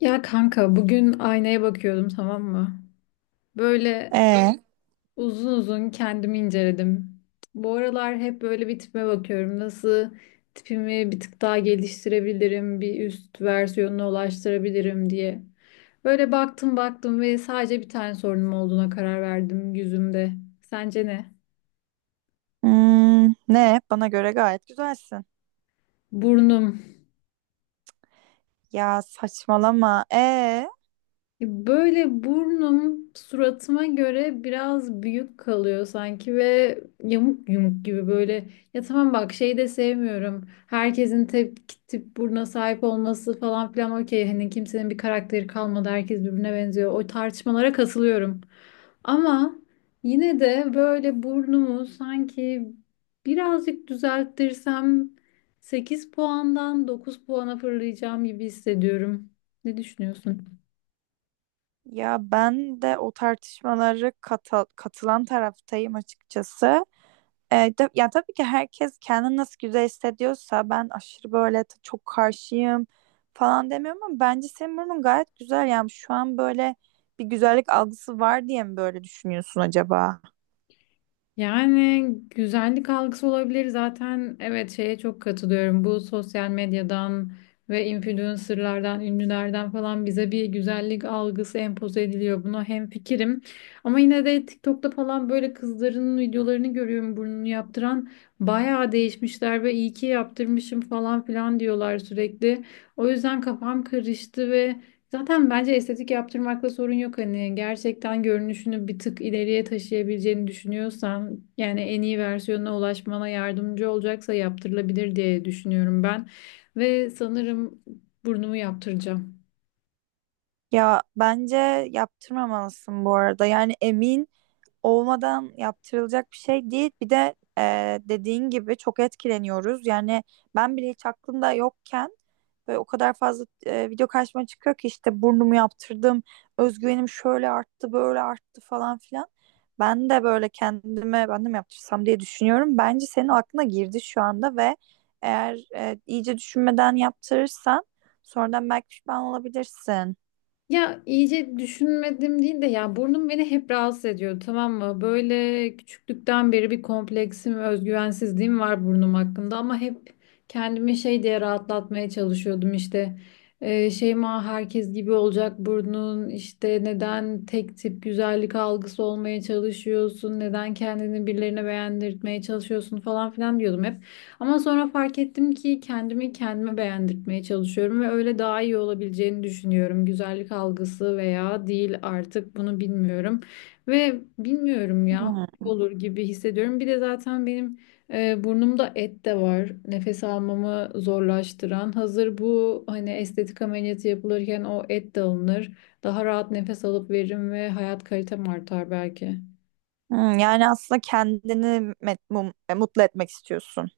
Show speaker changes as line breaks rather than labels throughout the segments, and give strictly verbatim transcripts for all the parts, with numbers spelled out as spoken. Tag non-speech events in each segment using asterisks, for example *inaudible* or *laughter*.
Ya kanka bugün aynaya bakıyordum, tamam mı? Böyle
Ee,
uzun uzun kendimi inceledim. Bu aralar hep böyle bir tipime bakıyorum. Nasıl tipimi bir tık daha geliştirebilirim, bir üst versiyonuna ulaştırabilirim diye. Böyle baktım baktım ve sadece bir tane sorunum olduğuna karar verdim yüzümde. Sence ne?
hmm, ne? Bana göre gayet güzelsin.
Burnum.
Ya saçmalama. Ee,
Ya böyle burnum suratıma göre biraz büyük kalıyor sanki ve yamuk yumuk gibi böyle. Ya tamam bak, şeyi de sevmiyorum. Herkesin tip, tip buruna sahip olması falan filan okey. Hani kimsenin bir karakteri kalmadı. Herkes birbirine benziyor. O tartışmalara katılıyorum. Ama yine de böyle burnumu sanki birazcık düzelttirsem sekiz puandan dokuz puana fırlayacağım gibi hissediyorum. Ne düşünüyorsun?
ya ben de o tartışmaları kata- katılan taraftayım açıkçası. Ee, de- ya tabii ki herkes kendini nasıl güzel hissediyorsa ben aşırı böyle t- çok karşıyım falan demiyorum ama bence senin burnun gayet güzel. Yani şu an böyle bir güzellik algısı var diye mi böyle düşünüyorsun acaba?
Yani güzellik algısı olabilir zaten. Evet, şeye çok katılıyorum. Bu sosyal medyadan ve influencerlardan, ünlülerden falan bize bir güzellik algısı empoze ediliyor. Buna hemfikirim. Ama yine de TikTok'ta falan böyle kızların videolarını görüyorum burnunu yaptıran. Bayağı değişmişler ve iyi ki yaptırmışım falan filan diyorlar sürekli. O yüzden kafam karıştı ve zaten bence estetik yaptırmakla sorun yok, hani gerçekten görünüşünü bir tık ileriye taşıyabileceğini düşünüyorsan, yani en iyi versiyonuna ulaşmana yardımcı olacaksa yaptırılabilir diye düşünüyorum ben ve sanırım burnumu yaptıracağım.
Ya bence yaptırmamalısın bu arada. Yani emin olmadan yaptırılacak bir şey değil. Bir de e, dediğin gibi çok etkileniyoruz. Yani ben bile hiç aklımda yokken ve o kadar fazla e, video karşıma çıkıyor ki işte burnumu yaptırdım, özgüvenim şöyle arttı, böyle arttı falan filan. Ben de böyle kendime ben de mi yaptırsam diye düşünüyorum. Bence senin aklına girdi şu anda ve eğer e, iyice düşünmeden yaptırırsan sonradan belki pişman olabilirsin.
Ya iyice düşünmedim değil de, ya burnum beni hep rahatsız ediyor, tamam mı? Böyle küçüklükten beri bir kompleksim, özgüvensizliğim var burnum hakkında ama hep kendimi şey diye rahatlatmaya çalışıyordum işte. Ee, Şeyma herkes gibi olacak burnun işte, neden tek tip güzellik algısı olmaya çalışıyorsun? Neden kendini birilerine beğendirtmeye çalışıyorsun falan filan diyordum hep. Ama sonra fark ettim ki kendimi kendime beğendirtmeye çalışıyorum ve öyle daha iyi olabileceğini düşünüyorum. Güzellik algısı veya değil, artık bunu bilmiyorum. Ve bilmiyorum ya,
Hmm.
olur gibi hissediyorum. Bir de zaten benim e, burnumda et de var. Nefes almamı zorlaştıran. Hazır bu hani estetik ameliyatı yapılırken o et de alınır. Daha rahat nefes alıp veririm ve hayat kalitem artar belki.
Hmm, yani aslında kendini met- mum- e, mutlu etmek istiyorsun.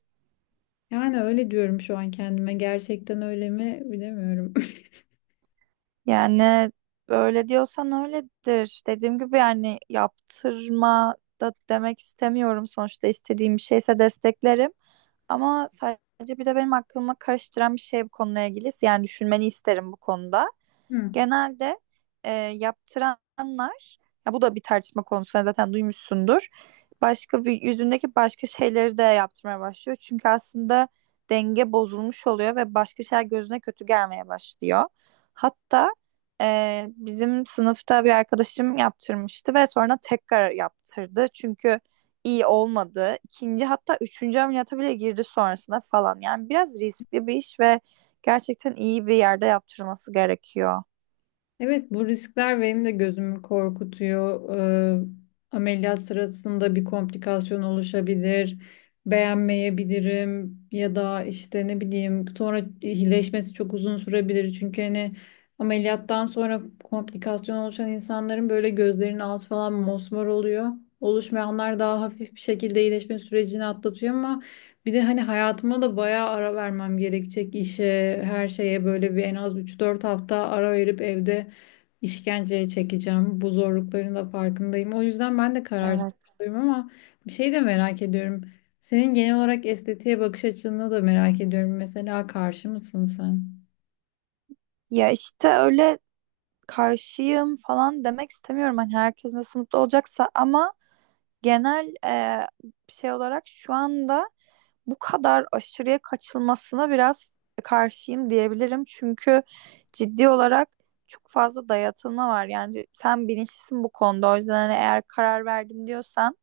Yani öyle diyorum şu an kendime. Gerçekten öyle mi bilemiyorum. *laughs*
Yani böyle diyorsan öyledir. Dediğim gibi yani yaptırma da demek istemiyorum. Sonuçta istediğim bir şeyse desteklerim. Ama sadece bir de benim aklıma karıştıran bir şey bu konuyla ilgili. Yani düşünmeni isterim bu konuda.
Hı.
Genelde e, yaptıranlar ya bu da bir tartışma konusu, sen zaten duymuşsundur. Başka bir- yüzündeki başka şeyleri de yaptırmaya başlıyor. Çünkü aslında denge bozulmuş oluyor ve başka şeyler gözüne kötü gelmeye başlıyor. Hatta e, bizim sınıfta bir arkadaşım yaptırmıştı ve sonra tekrar yaptırdı. Çünkü iyi olmadı. İkinci hatta üçüncü ameliyata bile girdi sonrasında falan. Yani biraz riskli bir iş ve gerçekten iyi bir yerde yaptırılması gerekiyor.
Evet, bu riskler benim de gözümü korkutuyor. Ee, ameliyat sırasında bir komplikasyon oluşabilir, beğenmeyebilirim ya da işte ne bileyim sonra iyileşmesi çok uzun sürebilir. Çünkü hani ameliyattan sonra komplikasyon oluşan insanların böyle gözlerinin altı falan mosmor oluyor. Oluşmayanlar daha hafif bir şekilde iyileşme sürecini atlatıyor ama bir de hani hayatıma da bayağı ara vermem gerekecek işe, her şeye böyle bir en az üç dört hafta ara verip evde işkenceye çekeceğim. Bu zorlukların da farkındayım. O yüzden ben de
Evet.
kararsızım ama bir şey de merak ediyorum. Senin genel olarak estetiğe bakış açını da merak ediyorum. Mesela karşı mısın sen?
Ya işte öyle karşıyım falan demek istemiyorum. Hani herkes nasıl mutlu olacaksa ama genel e, şey olarak şu anda bu kadar aşırıya kaçılmasına biraz karşıyım diyebilirim. Çünkü ciddi olarak çok fazla dayatılma var. Yani sen bilinçlisin bu konuda. O yüzden hani eğer karar verdim diyorsan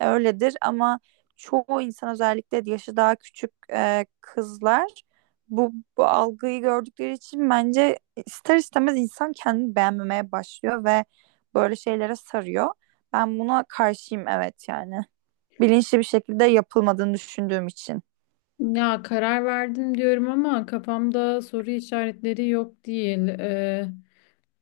öyledir ama çoğu insan, özellikle yaşı daha küçük e, kızlar, bu, bu algıyı gördükleri için bence ister istemez insan kendini beğenmemeye başlıyor ve böyle şeylere sarıyor. Ben buna karşıyım, evet yani. Bilinçli bir şekilde yapılmadığını düşündüğüm için.
Ya karar verdim diyorum ama kafamda soru işaretleri yok değil.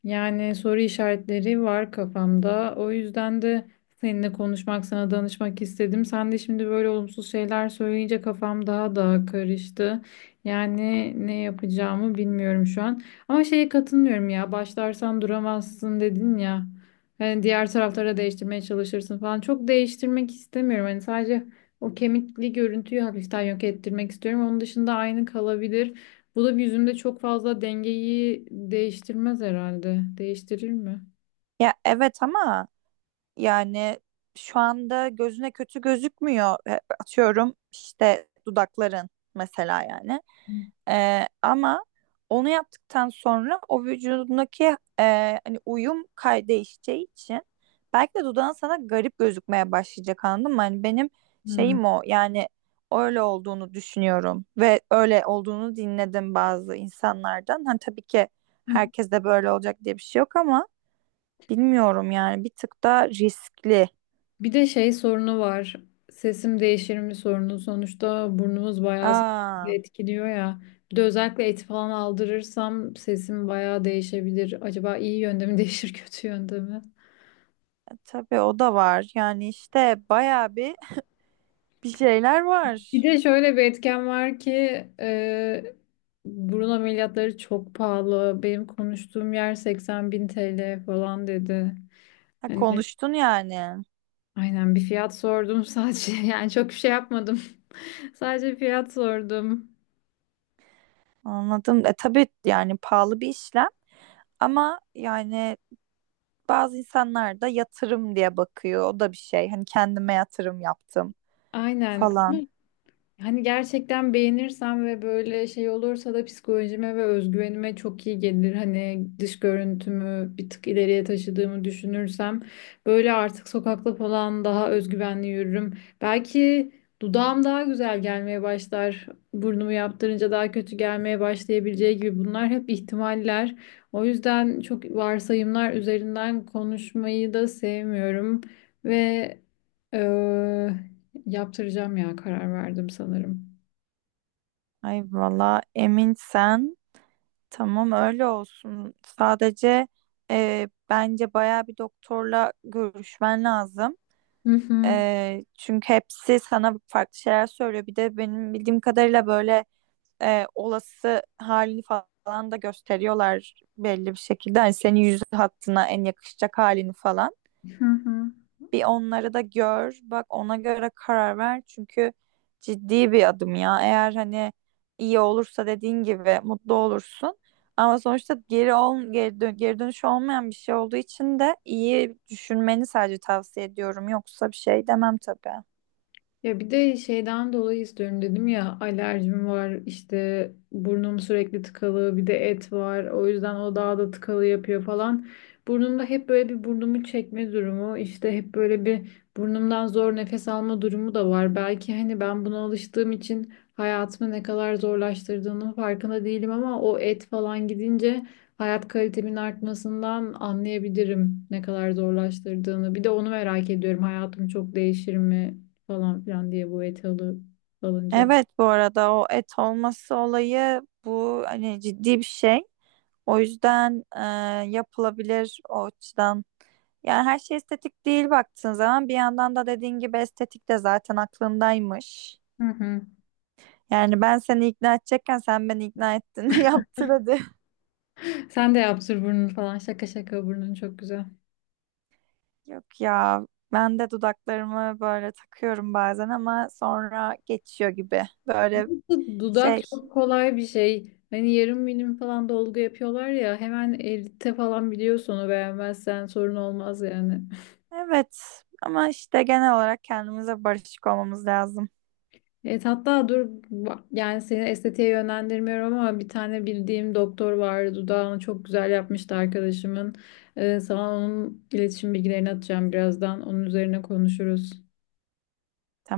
Yani soru işaretleri var kafamda. O yüzden de seninle konuşmak, sana danışmak istedim. Sen de şimdi böyle olumsuz şeyler söyleyince kafam daha da karıştı. Yani ne yapacağımı bilmiyorum şu an. Ama şeye katılmıyorum ya. Başlarsan duramazsın dedin ya. Hani diğer taraflara değiştirmeye çalışırsın falan. Çok değiştirmek istemiyorum. Hani sadece o kemikli görüntüyü hafiften yok ettirmek istiyorum. Onun dışında aynı kalabilir. Bu da bir yüzümde çok fazla dengeyi değiştirmez herhalde. Değiştirir mi?
Ya evet ama yani şu anda gözüne kötü gözükmüyor. E, Atıyorum işte dudakların mesela yani. E, ama onu yaptıktan sonra o vücudundaki e, hani uyum kay değişeceği için belki de dudağın sana garip gözükmeye başlayacak, anladın mı? Hani benim
Hmm.
şeyim o yani öyle olduğunu düşünüyorum ve öyle olduğunu dinledim bazı insanlardan. Hani tabii ki
Hı.
herkes de böyle olacak diye bir şey yok ama bilmiyorum yani bir tık da riskli.
Bir de şey sorunu var. Sesim değişir mi sorunu. Sonuçta burnumuz bayağı sesimizi
Aa,
etkiliyor ya. Bir de özellikle eti falan aldırırsam sesim bayağı değişebilir. Acaba iyi yönde mi değişir, *laughs* kötü yönde mi?
tabii o da var. Yani işte bayağı bir bir şeyler
Bir
var.
de şöyle bir etken var ki e, burun ameliyatları çok pahalı. Benim konuştuğum yer seksen bin T L falan dedi.
Ha,
Hani.
konuştun yani.
Aynen, bir fiyat sordum sadece. *laughs* Yani çok bir şey yapmadım. *laughs* Sadece fiyat sordum.
Anladım. E tabii yani pahalı bir işlem ama yani bazı insanlar da yatırım diye bakıyor. O da bir şey. Hani kendime yatırım yaptım
Aynen.
falan.
Hani gerçekten beğenirsem ve böyle şey olursa da psikolojime ve özgüvenime çok iyi gelir. Hani dış görüntümü bir tık ileriye taşıdığımı düşünürsem böyle artık sokakta falan daha özgüvenli yürürüm. Belki dudağım daha güzel gelmeye başlar. Burnumu yaptırınca daha kötü gelmeye başlayabileceği gibi, bunlar hep ihtimaller. O yüzden çok varsayımlar üzerinden konuşmayı da sevmiyorum ve eee, yaptıracağım ya, karar verdim sanırım.
Ay valla emin sen. Tamam öyle olsun. Sadece e, bence bayağı bir doktorla görüşmen lazım.
Hı hı,
Eee, çünkü hepsi sana farklı şeyler söylüyor. Bir de benim bildiğim kadarıyla böyle eee, olası halini falan da gösteriyorlar belli bir şekilde. Hani senin yüz hattına en yakışacak halini falan.
hı hı.
Bir onları da gör, bak ona göre karar ver. Çünkü ciddi bir adım ya. Eğer hani iyi olursa dediğin gibi mutlu olursun. Ama sonuçta geri ol, geri, dön geri dönüşü olmayan bir şey olduğu için de iyi düşünmeni sadece tavsiye ediyorum. Yoksa bir şey demem tabii.
Ya bir de şeyden dolayı istiyorum dedim ya, alerjim var işte, burnum sürekli tıkalı, bir de et var o yüzden o daha da tıkalı yapıyor falan. Burnumda hep böyle bir burnumu çekme durumu, işte hep böyle bir burnumdan zor nefes alma durumu da var. Belki hani ben buna alıştığım için hayatımı ne kadar zorlaştırdığının farkında değilim ama o et falan gidince hayat kalitemin artmasından anlayabilirim ne kadar zorlaştırdığını. Bir de onu merak ediyorum, hayatım çok değişir mi falan filan diye, bu eti alı, alınca.
Evet, bu arada o et olması olayı bu hani ciddi bir şey. O yüzden e, yapılabilir o açıdan. Yani her şey estetik değil baktığın zaman bir yandan da dediğin gibi estetik de zaten aklındaymış.
Hı hı.
Yani ben seni ikna edecekken sen beni ikna ettin. *laughs* Yaptır hadi.
Sen de yaptır burnunu falan. Şaka şaka, burnun çok güzel.
Yok ya ben de dudaklarımı böyle takıyorum bazen ama sonra geçiyor gibi. Böyle
Bu dudak
şey.
çok kolay bir şey. Hani yarım milim falan dolgu yapıyorlar ya, hemen elde falan biliyorsun, onu beğenmezsen sorun olmaz yani.
Evet ama işte genel olarak kendimize barışık olmamız lazım.
Evet, hatta dur bak, yani seni estetiğe yönlendirmiyorum ama bir tane bildiğim doktor vardı, dudağını çok güzel yapmıştı arkadaşımın. Ee, sana onun iletişim bilgilerini atacağım birazdan, onun üzerine konuşuruz.